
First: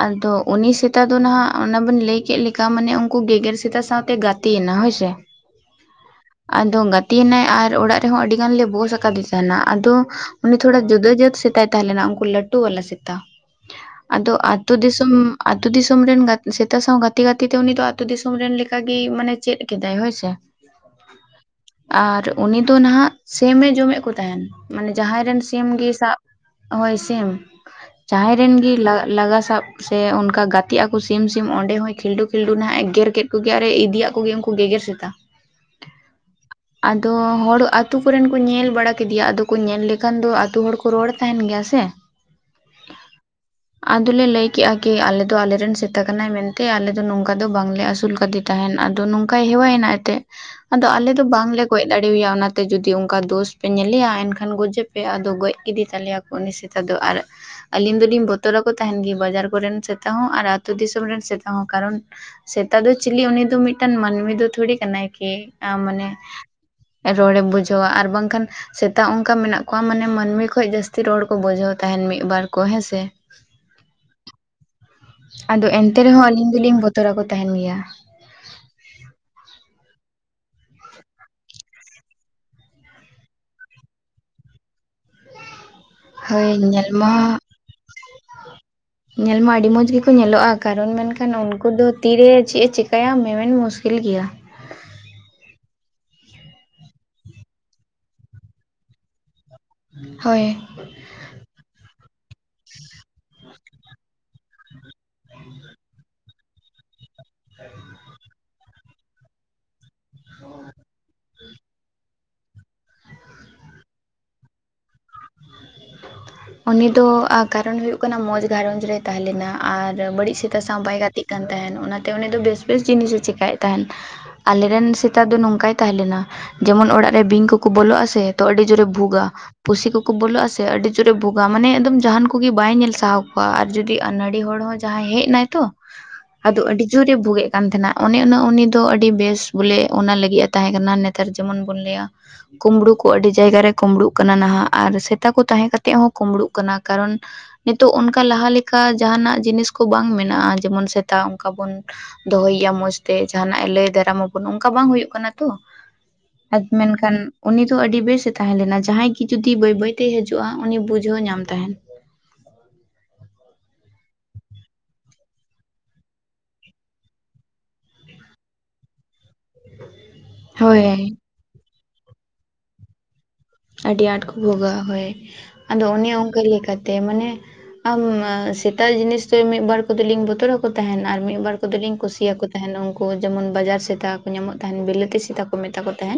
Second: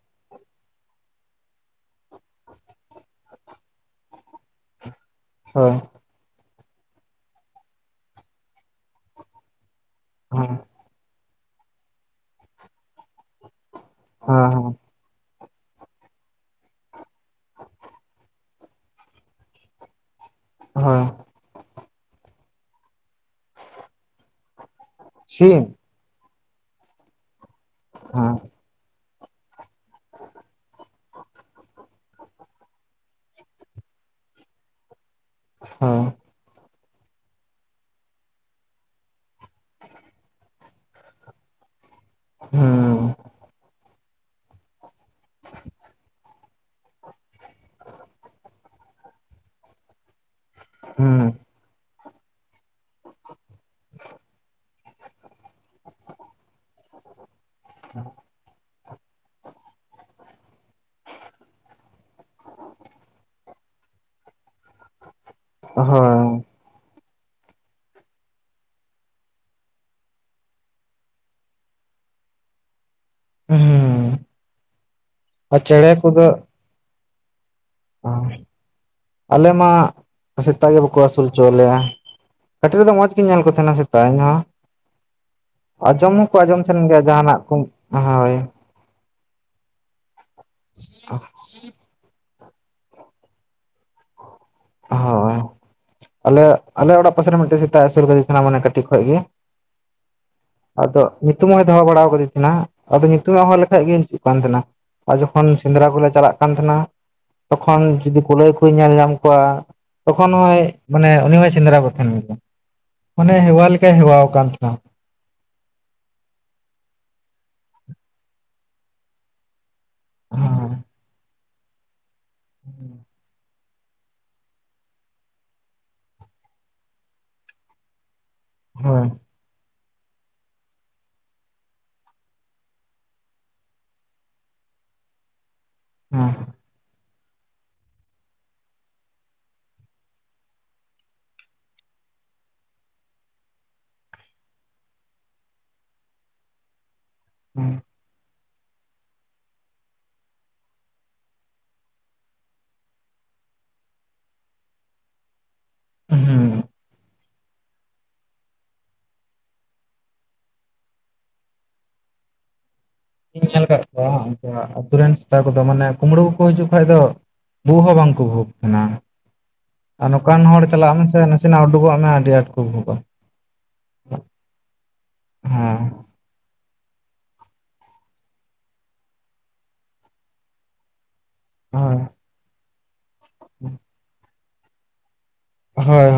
ᱟᱫᱚ ᱩᱱᱤ ᱥᱮᱛᱟ ᱫᱚ ᱱᱟᱦᱟᱜ ᱚᱱᱟ ᱵᱤᱱ ᱞᱟᱹᱭ ᱠᱮᱜ ᱞᱮ ᱛᱟ ᱢᱟᱱᱮ ᱩᱱᱠᱩ ᱜᱮᱜᱮᱨ ᱥᱮᱛᱟ ᱥᱟᱶᱛᱮᱭ ᱜᱟᱛᱮᱱᱟ ᱦᱳᱭᱥᱮ ᱦᱳᱭ ᱟᱫᱚ ᱜᱟᱛᱤᱱᱟᱭ ᱟᱨ ᱚᱲᱟᱜ ᱨᱮᱦᱚᱸ ᱟᱹᱰᱤ ᱜᱟᱱ ᱞᱮ ᱵᱳᱥ ᱟᱠᱟᱫᱤ ᱛᱟᱦᱮᱱᱟ ᱟᱫᱚ ᱦᱳᱭ ᱩᱱᱤ ᱛᱷᱚᱲᱟ ᱡᱩᱫᱟᱹ ᱡᱟᱹᱛ ᱥᱮᱛᱟᱭ ᱛᱟᱦᱮᱸ ᱞᱮᱱᱟ ᱩᱱᱠᱩ ᱞᱟᱹᱴᱩ ᱵᱟᱞᱟ ᱥᱮᱛᱟ ᱟᱫᱚ ᱦᱳᱭ ᱦᱳᱭ ᱟᱛᱳ ᱫᱤᱥᱚᱢ ᱟᱛᱳ ᱫᱤᱥᱚᱢ ᱨᱮᱱ ᱜᱟᱛ ᱥᱮᱛᱟ ᱥᱟᱶ ᱜᱟᱛ ᱛᱤ ᱜᱟᱛᱤ ᱜᱟᱛᱤ ᱛᱮ ᱩᱱᱤ ᱫᱚ ᱟᱛᱳ ᱫᱤᱥᱚᱢ ᱨᱮᱱ ᱞᱮᱠᱟᱜᱮᱭ ᱢᱟᱱᱮ ᱪᱮᱫ ᱠᱮᱫᱟᱭ ᱦᱳᱭᱥᱮ ᱦᱚᱸ ᱟᱨ ᱩᱱᱤ ᱫᱚ ᱱᱟᱦᱟᱜ ᱥᱤᱢᱮ ᱡᱚᱢᱮᱫ ᱠᱚ ᱛᱟᱦᱮᱸᱱ ᱢᱟᱱᱮ ᱡᱟᱦᱟᱸᱭ ᱨᱮᱱ ᱥᱤᱢ ᱜᱮ ᱥᱟᱵ ᱦᱳᱭ ᱥᱤᱢ ᱦᱳᱭ ᱡᱟᱦᱟᱸᱭ ᱨᱮᱱ ᱜᱮ ᱞᱟ ᱞᱟᱜᱟ ᱥᱟᱵ ᱥᱮ ᱚᱱᱠᱟ ᱜᱟᱛᱮᱜ ᱟᱠᱚ ᱥᱤᱢ ᱥᱤᱢ ᱚᱸᱰᱮ ᱦᱚᱸᱭ ᱠᱷᱤᱞᱰᱩ ᱠᱷᱤᱞᱰᱩ ᱱᱟᱦᱟᱜ ᱮ ᱜᱮᱨ ᱠᱮᱫ ᱠᱚᱜᱮ ᱟᱨᱮ ᱤᱫᱤᱭᱟᱜ ᱠᱚᱜᱮ ᱩᱱᱠᱩ ᱜᱮᱜᱮᱨ ᱥᱮᱛᱟ᱾ ᱦᱚᱸ ᱟᱫᱚ ᱦᱚᱲ ᱟᱛᱳ ᱠᱚᱨᱮᱱ ᱠᱚ ᱧᱮᱞ ᱵᱟᱲᱟ ᱠᱮᱫᱮᱭᱟ ᱟᱫᱚ ᱠᱚ ᱧᱮᱞ ᱞᱮᱠᱷᱟᱱ ᱫᱚ ᱟᱛᱳ ᱦᱚᱲ ᱠᱚ ᱨᱚᱲ ᱛᱟᱦᱮᱱ ᱜᱮᱭᱟ ᱥᱮ ᱦᱩᱸᱢ ᱟᱫᱚᱞᱮ ᱞᱟᱹᱭ ᱠᱮᱜᱼᱟ ᱠᱤ ᱟᱞᱮ ᱫᱚ ᱟᱞᱮᱨᱮᱱ ᱥᱮᱛᱟ ᱠᱟᱱᱟᱭ ᱢᱮᱱ ᱛᱮ ᱟᱞᱮᱫᱚ ᱫᱚ ᱱᱚᱝᱠᱟ ᱫᱚ ᱵᱟᱝᱞᱮ ᱟᱹᱥᱩᱞ ᱠᱟᱫᱮ ᱛᱟᱦᱮᱱ ᱟᱫᱚ ᱱᱚᱝᱠᱟᱭ ᱦᱮᱣᱟᱭᱮᱱᱟ [unintelligible] ᱟᱫᱚ ᱟᱞᱮ ᱫᱚ ᱦᱩᱸ ᱵᱟᱝᱞᱮ ᱜᱚᱡ ᱫᱟᱲᱮᱭᱟ ᱚᱱᱟᱛᱮ ᱡᱩᱫᱤ ᱚᱱᱠᱟ ᱫᱳᱥ ᱯᱮ ᱧᱮᱞᱮᱭᱟ ᱮᱱᱠᱷᱟᱱ ᱜᱚᱡᱮᱯᱮ ᱟᱫᱚ ᱜᱚᱡ ᱠᱮᱫᱮ ᱛᱟᱞᱮᱭᱟ ᱩᱱᱤ ᱥᱮᱛᱟ ᱫᱚ ᱟᱨ ᱟᱞᱤᱧ ᱫᱚᱞᱤᱧ ᱵᱚᱛᱚᱨ ᱟᱠᱚ ᱛᱟᱦᱮᱱ ᱜᱮ ᱵᱟᱡᱟᱨ ᱠᱚᱨᱮᱱ ᱥᱮᱛᱟ ᱦᱚᱸ ᱟᱨ ᱟᱹᱛᱩ ᱫᱤᱥᱚᱢ ᱨᱮᱱ ᱥᱮᱛ ᱛᱟ ᱦᱚᱸ ᱠᱟᱨᱚᱱ ᱥᱮᱛᱟ ᱫᱚ ᱪᱤᱞᱤ ᱩᱱᱤ ᱫᱚ ᱢᱤᱫᱴᱟᱝ ᱢᱟᱱᱢᱤ ᱫᱚ ᱛᱷᱚᱲᱤ ᱠᱟᱱᱟᱭ ᱠᱤ ᱟ ᱢᱟᱱᱮ ᱦᱳᱭ ᱨᱚᱲᱮ ᱵᱩᱡᱷᱟᱹᱣᱟ ᱟᱨ ᱵᱟᱝᱠᱷᱟᱱ᱾ ᱥᱮᱛᱟ ᱚᱱᱠᱟ ᱢᱮᱱᱟᱜ ᱠᱚᱣᱟ ᱢᱟᱱᱮ ᱢᱟᱹᱱᱢᱤ ᱠᱷᱚᱡ ᱡᱟᱹᱥᱛᱤ ᱨᱚᱲ ᱠᱚ ᱵᱩᱡᱷᱟᱹᱣ ᱛᱟᱦᱮᱱ ᱢᱤᱫᱵᱟᱨ ᱠᱚ ᱦᱮᱸᱥᱮ ᱦᱩᱸ ᱟᱨ ᱟᱫᱚ ᱪᱮᱬᱮ ᱮᱱᱛᱮ ᱠᱚᱫᱚ ᱨᱮᱦᱚᱸ ᱟᱹᱞᱤᱧ ᱫᱩᱞᱤᱧ ᱵᱚᱛᱚᱨ ᱟᱠᱚ ᱛᱟᱦᱮᱱ ᱜᱮᱭᱟ ᱟᱞᱮ ᱢᱟ ᱥᱮᱛᱟ ᱜᱮ ᱵᱟᱠᱚ ᱟᱹᱥᱩᱞ ᱦᱚᱪᱚᱣᱟᱞᱮᱭᱟ᱾ ᱠᱟᱹᱴᱤᱡ ᱨᱮᱫᱚ ᱢᱚᱸᱡᱽ ᱜᱤᱧ ᱧᱮᱞ ᱠᱚ ᱛᱟᱦᱮᱱᱟ ᱥᱮᱛᱟ ᱤᱧ ᱦᱚᱸ᱾ ᱟᱸᱡᱚᱢ ᱦᱚᱠᱚ ᱦᱳᱭ ᱟᱸᱡᱚᱢ ᱧᱮᱞ ᱛᱟᱦᱮᱱ ᱜᱮᱭᱟ ᱢᱟ ᱡᱟᱦᱱᱟᱜ ᱠᱚ ᱦᱚᱭ᱾ ᱧᱮᱞ ᱢᱟ ᱟᱹᱰᱤ ᱢᱚᱡᱽ ᱜᱮᱠᱚ ᱧᱮᱞᱚᱜᱼᱟ ᱠᱟᱨᱚᱱ ᱢᱮᱱᱠᱷᱟᱱ ᱩᱱᱠᱩ ᱩᱱᱠᱩ ᱫᱚ ᱛᱤ ᱨᱮ ᱪᱮᱜ ᱮ ᱪᱤᱠᱟᱭᱟ ᱢᱮ ᱢᱮᱱ ᱢᱩᱥᱠᱤᱞ ᱜᱮᱭᱟ᱾ ᱦᱚ ᱟᱞᱮ ᱟᱞᱮ ᱚᱲᱟᱜ ᱯᱟᱥᱮ ᱨᱮᱱ ᱦᱚ ᱢᱤᱫᱴᱟᱝ ᱥᱮᱛᱟ ᱮ ᱟᱹᱥᱩᱞ ᱠᱟᱫᱮ ᱛᱟᱦᱮ ᱱᱟ ᱢᱟᱱᱮ ᱠᱟᱹᱴᱤᱡ ᱠᱷᱚᱡ ᱜᱤ᱾ ᱦᱚᱭ ᱟᱫᱚ ᱧᱩᱛᱩᱢ ᱦᱚᱭ ᱫᱚᱦᱚ ᱵᱟᱲᱟ ᱠᱟᱫᱤ ᱛᱟᱦᱮ ᱱᱟ ᱟᱫᱚ ᱧᱩᱛᱩᱢ ᱮ ᱦᱚᱦᱚ ᱞᱮᱠᱷᱟᱡ ᱜᱤ ᱦᱤᱡᱩᱜ ᱠᱟᱱ ᱛᱟᱦᱮᱸᱱᱟ᱾ ᱟᱨ ᱡᱚᱠᱷᱚᱱ ᱥᱮᱸᱫᱽᱨᱟ ᱠᱚᱞᱮ ᱪᱟᱞᱟᱜ ᱠᱟᱱ ᱛᱟᱦᱮᱱᱟ᱾ ᱛᱚᱠᱷᱚᱱ ᱡᱚᱫᱤ ᱠᱩᱞᱟᱹᱭ ᱠᱩ ᱧᱮᱞ ᱧᱟᱢ ᱠᱚᱣᱟ ᱛᱚᱠᱷᱚᱱ ᱦᱚᱸᱭ ᱢᱟᱱᱮ ᱩᱱᱤ ᱦᱚᱭ ᱥᱮᱸᱫᱽᱨᱟ ᱠᱚ ᱛᱟᱦᱮᱱ ᱜᱮᱭᱟ, ᱢᱟᱱᱮ ᱦᱮᱣᱟ ᱞᱮᱠᱟᱭ ᱦᱮᱣᱟ ᱠᱟᱱ ᱛᱟᱦᱮᱱᱟ᱾ ᱩᱱᱤ ᱫᱚ ᱟ ᱠᱟᱨᱚᱱ ᱦᱩᱭᱩᱜ ᱠᱟᱱᱟ, ᱢᱚᱸᱡᱽ ᱜᱷᱟᱨᱚᱸᱡᱽ ᱨᱮᱭ ᱛᱟᱦᱮᱸ ᱞᱮᱱᱟ, ᱟᱨ ᱵᱟᱹᱲᱤᱡ ᱥᱮᱛᱟ ᱦᱳᱭ ᱥᱟᱶ ᱵᱟᱭ ᱜᱟᱛᱤᱜ ᱠᱟᱱ ᱛᱟᱦᱮᱱ, ᱚᱱᱟ ᱛᱮ ᱩᱱᱤ ᱫᱚ ᱵᱮᱥ ᱵᱮᱥ ᱡᱤᱱᱤᱥ ᱮ ᱪᱮᱟᱭᱮᱫ ᱛᱟᱦᱮᱱ ᱟᱞᱮ ᱨᱮᱱ ᱥᱮᱛᱟ ᱫᱚ ᱱᱚᱝᱠᱟᱭ ᱛᱟᱦᱮᱸ ᱞᱮᱱᱟ, ᱡᱮᱢᱚᱱ ᱚᱲᱟᱜ ᱨᱮ ᱵᱤᱧ ᱠᱚᱠᱚ ᱵᱚᱞᱚᱜᱼᱟ ᱥᱮ ᱛᱚ ᱟᱹᱰᱤ ᱡᱳᱨ ᱮ ᱦᱳᱭ ᱵᱷᱩᱜ-ᱟ, ᱯᱩᱥᱤ ᱠᱚ ᱠᱚ ᱵᱚᱞᱚᱜ ᱟ ᱥᱮ ᱟᱹᱰᱤ ᱡᱳᱨᱮ ᱮ ᱵᱷᱩᱜᱟ, ᱢᱟᱱᱮ ᱮᱠ ᱫᱚᱢ ᱡᱟᱦᱟᱱ ᱠᱚᱜᱮ ᱵᱟᱭ ᱧᱮᱞ ᱥᱟᱦᱟᱣ ᱠᱚᱣᱟ, ᱟᱨ ᱡᱩᱫᱤ ᱟᱹᱱᱟᱲᱤ ᱦᱚᱲ ᱦᱚᱸ ᱡᱟᱦᱟᱸᱭ ᱦᱮᱡ ᱱᱟᱭ ᱛᱚ, ᱦᱮᱸ ᱟᱫᱚ ᱟᱹᱰᱤ ᱡᱳᱨᱮ ᱵᱷᱩᱜᱮᱫ ᱠᱟᱱ ᱛᱟᱦᱮᱱᱟ, ᱚᱱᱮ ᱚᱱᱟ ᱩᱱᱤ ᱫᱚ ᱟᱹᱰᱤ ᱵᱮᱥ ᱵᱚᱞᱮ ᱚᱱᱟ ᱞᱟᱹᱜᱤᱫ ᱮ ᱛᱟᱦᱮᱸ ᱠᱟᱱᱟ᱾ ᱱᱮ ᱱᱮᱛᱟᱨ ᱡᱮᱢᱚᱱ ᱵᱚᱱ ᱞᱟᱹᱭᱟ, ᱠᱩᱢᱵᱽᱲᱩ ᱠᱚ ᱟᱹᱰᱤ ᱡᱟᱭᱜᱟ ᱨᱮ ᱠᱩᱢᱲᱩᱜ ᱠᱟᱱᱟ ᱱᱟᱦᱟᱜ, ᱟᱨ ᱥᱮᱛᱟ ᱠᱚ ᱛᱟᱦᱮᱸ ᱠᱟᱛ -ᱛᱮ ᱦᱚᱸ ᱠᱩᱢᱵᱽᱲᱩᱜ ᱠᱟᱱᱟ, ᱠᱟᱨᱚᱱ ᱱᱤᱛᱚᱜ ᱚᱱᱠᱟ ᱞᱟᱦᱟ ᱞᱮ -ᱠᱟ ᱡᱟᱦᱟᱱᱟᱜ ᱡᱤᱱᱤᱥ ᱠᱚ ᱵᱟᱝ ᱢᱮᱱᱟᱜᱼᱟ, ᱡᱮᱢᱚᱱ ᱥᱮᱛᱟ ᱚᱱᱠᱟ ᱵᱚᱱ ᱫᱚᱦᱚᱭ ᱮᱭᱟ ᱢᱚᱸᱡᱽ ᱛᱮ ᱡᱟᱦᱟ ᱱᱟᱜ ᱮ ᱞᱟᱹᱭ ᱫᱟᱨᱮ ᱢᱟᱵᱚᱱ, ᱚᱱᱠᱟ ᱵᱟᱝ ᱦᱩᱭᱩᱜ ᱠᱟᱱᱟ᱾ ᱛᱚ ᱦᱮᱸ ᱟᱨ ᱢᱮᱱᱠᱷᱟᱱ, ᱩᱱᱤ ᱫᱚ ᱟᱹᱰᱤ ᱵᱮᱥ ᱮ ᱛᱟᱦᱮᱸ ᱞᱮᱱᱟ᱾ ᱡᱟᱦᱟᱸᱭ ᱜᱮ ᱡᱩᱫᱤ ᱵᱟᱹᱭ ᱵᱟᱹᱭ ᱛᱮ, ᱦᱤᱡᱩᱜᱼᱟ ᱩᱱᱤ ᱵᱩᱡᱷᱟᱹᱣ ᱧᱟᱢ ᱛᱟᱦᱮᱱ᱾ ᱤᱧ ᱧᱮᱞ ᱟᱠᱟᱫ ᱠᱚᱣᱟ ᱟᱹᱛᱩ ᱨᱮᱱ ᱥᱮᱛᱟ ᱠᱚ ᱫᱚ, ᱢᱟᱱᱮ ᱠᱩᱢᱵᱽᱲᱩ ᱠᱚᱠᱚ ᱦᱤᱡᱩᱜ ᱠᱷᱟᱡ ᱫᱚ ᱵᱷᱩᱜ ᱦᱚᱸ ᱵᱟᱝ ᱠᱚ ᱵᱷᱩᱜ ᱛᱟᱦᱮᱱᱟ᱾ ᱟᱨ ᱱᱚᱠᱟᱱ ᱦᱚᱲ ᱦᱳᱭ ᱪᱟᱞᱟᱜ ᱢᱮᱥᱮ, ᱱᱟᱥᱮ ᱱᱟᱜ ᱩᱰᱩᱠᱚᱜ ᱢᱮ ᱟᱹᱰᱤ ᱟᱸᱴ ᱠᱚ ᱵᱷᱩᱜᱼᱟ᱾ ᱟᱹᱰᱤ ᱟᱸᱴ ᱠᱚ ᱵᱷᱚᱜᱟ, ᱦᱳᱭ ᱦᱮᱸ ᱟᱫᱚ ᱚᱱᱮ ᱚᱱᱠᱟ ᱞᱮ ᱠᱟ -ᱛᱮ ᱢᱟᱱᱮ ᱟᱢ ᱥᱮᱛᱟᱜ ᱡᱤᱱᱤᱥ, ᱫᱚ ᱢᱤᱫ ᱵᱟᱨ ᱠᱚᱫ ᱞᱤᱧ ᱵᱚᱛᱚᱨ ᱟᱠᱚ ᱠᱚ ᱛᱟᱦᱮᱱ ᱟᱨ ᱢᱤᱫ ᱵᱟᱨ ᱠᱚᱫᱚᱞᱤᱧ ᱦᱳᱭ ᱠᱩᱥᱤ ᱭᱟᱠᱚ ᱛᱟᱦᱮᱱ, ᱩᱱᱠᱩ ᱡᱮᱢᱚᱱ ᱵᱟᱡᱟᱨ ᱥᱮᱛᱟ ᱠᱚ ᱧᱟᱢᱚᱜ ᱛᱟᱦᱮᱱ, ᱵᱤᱞᱟᱹᱛᱤ ᱥᱮᱛᱟ ᱠᱚ ᱠᱚ ᱢᱮᱛᱟ ᱠᱚ ᱦᱳᱭ ᱛᱟᱦᱮᱫ᱾